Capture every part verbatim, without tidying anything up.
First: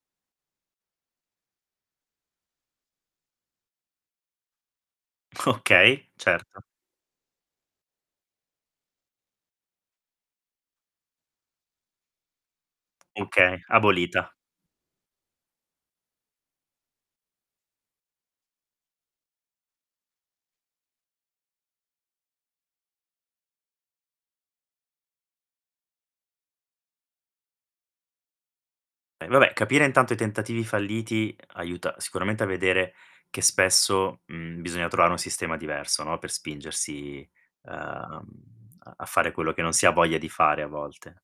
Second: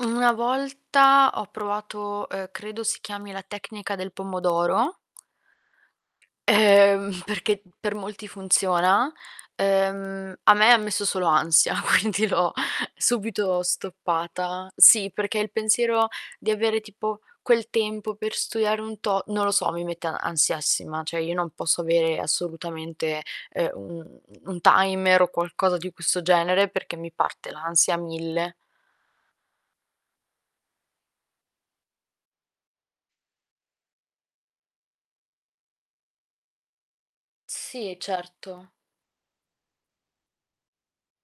Una volta ho provato, uhm, credo si chiami la tecnica del pomodoro. Okay, certo. Ehm, perché per molti funziona, ehm, a me messo solo ansia, quindi l'ho Okay, subito abolita. stoppata sì, perché il pensiero di avere tipo quel tempo per studiare un to non lo so, mi mette ansiassima ceh io non posso avere assolutamente, ehm, u u un timer o qualcosa di questo genere, perché mi parte l'ansia a mille. E vabbè, capire intanto i tentativi falliti, aiuta sicuramente a vedere che spesso, mhmm, bisogna trovare un sistema diverso, no, per spingersi, ehm, Sì, mhmm, certo. a a fare quello che non si ha voglia di fare a volte.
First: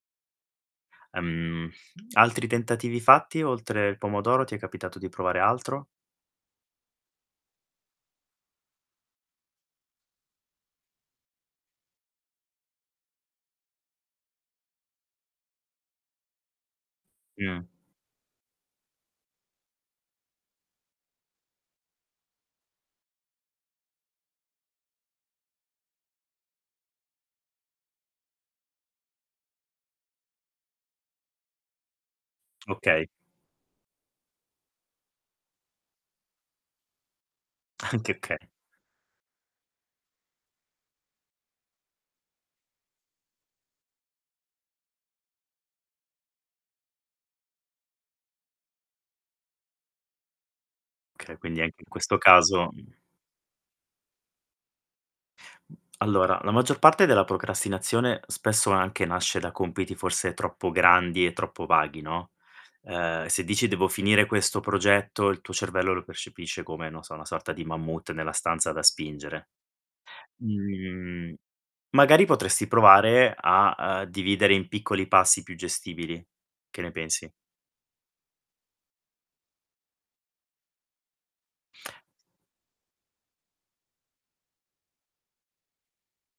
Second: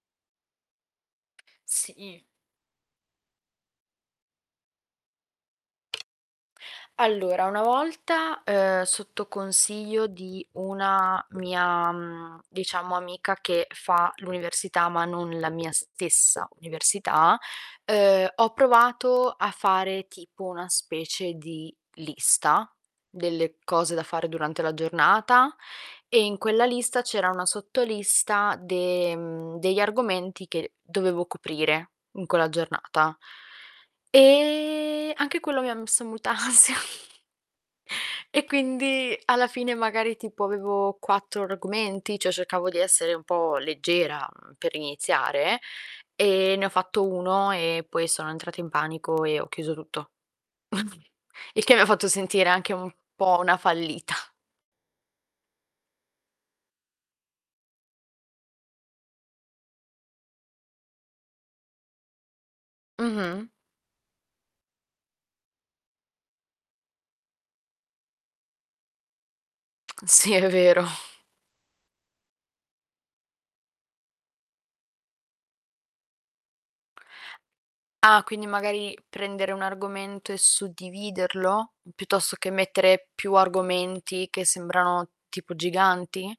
Ehm, Sì. altri tentativi fatti oltre il pomodoro ti è capitato di provare altro? Allora una volta, ehm, sotto consiglio di una mia, mhmm, diciamo amica che fa l'università ma non la mia stessa università, Mh. ehm, ho provato a fare tipo una specie di lista delle cose da fare durante la giornata e in quella lista c'era una sotto lista de mhmm, degli argomenti che dovevo coprire in quella Okay. giornata. E anche quello mi ha messo molta ansia. Anche, E okay. quindi alla fine magari tipo avevo quattro argomenti, cioè, cercavo di essere un po' leggera, uhm, per iniziare e ne ho fatto uno e poi sono entrata in panico e ho chiuso tutto. Okay, quindi Il che anche mi ha in fatto questo sentire caso, anche un mhmm po' una fallita. Allora la maggior parte della procrastinazione spesso anche nasce da compiti forse troppo grandi e troppo vaghi, no. Ehm, se Mh-mh. dici: "Devo finire questo progetto" il tuo cervello lo percepisce come, non so, una sorta di mammut nella stanza da spingere. Sì, è vero. Mhmm, magari potresti provare a, ehm, dividere in piccoli passi più gestibili, che ne pensi? Ah quindi magari prendere un argomento e suddividerlo piuttosto che mettere più argomenti che sembrano tipo giganti?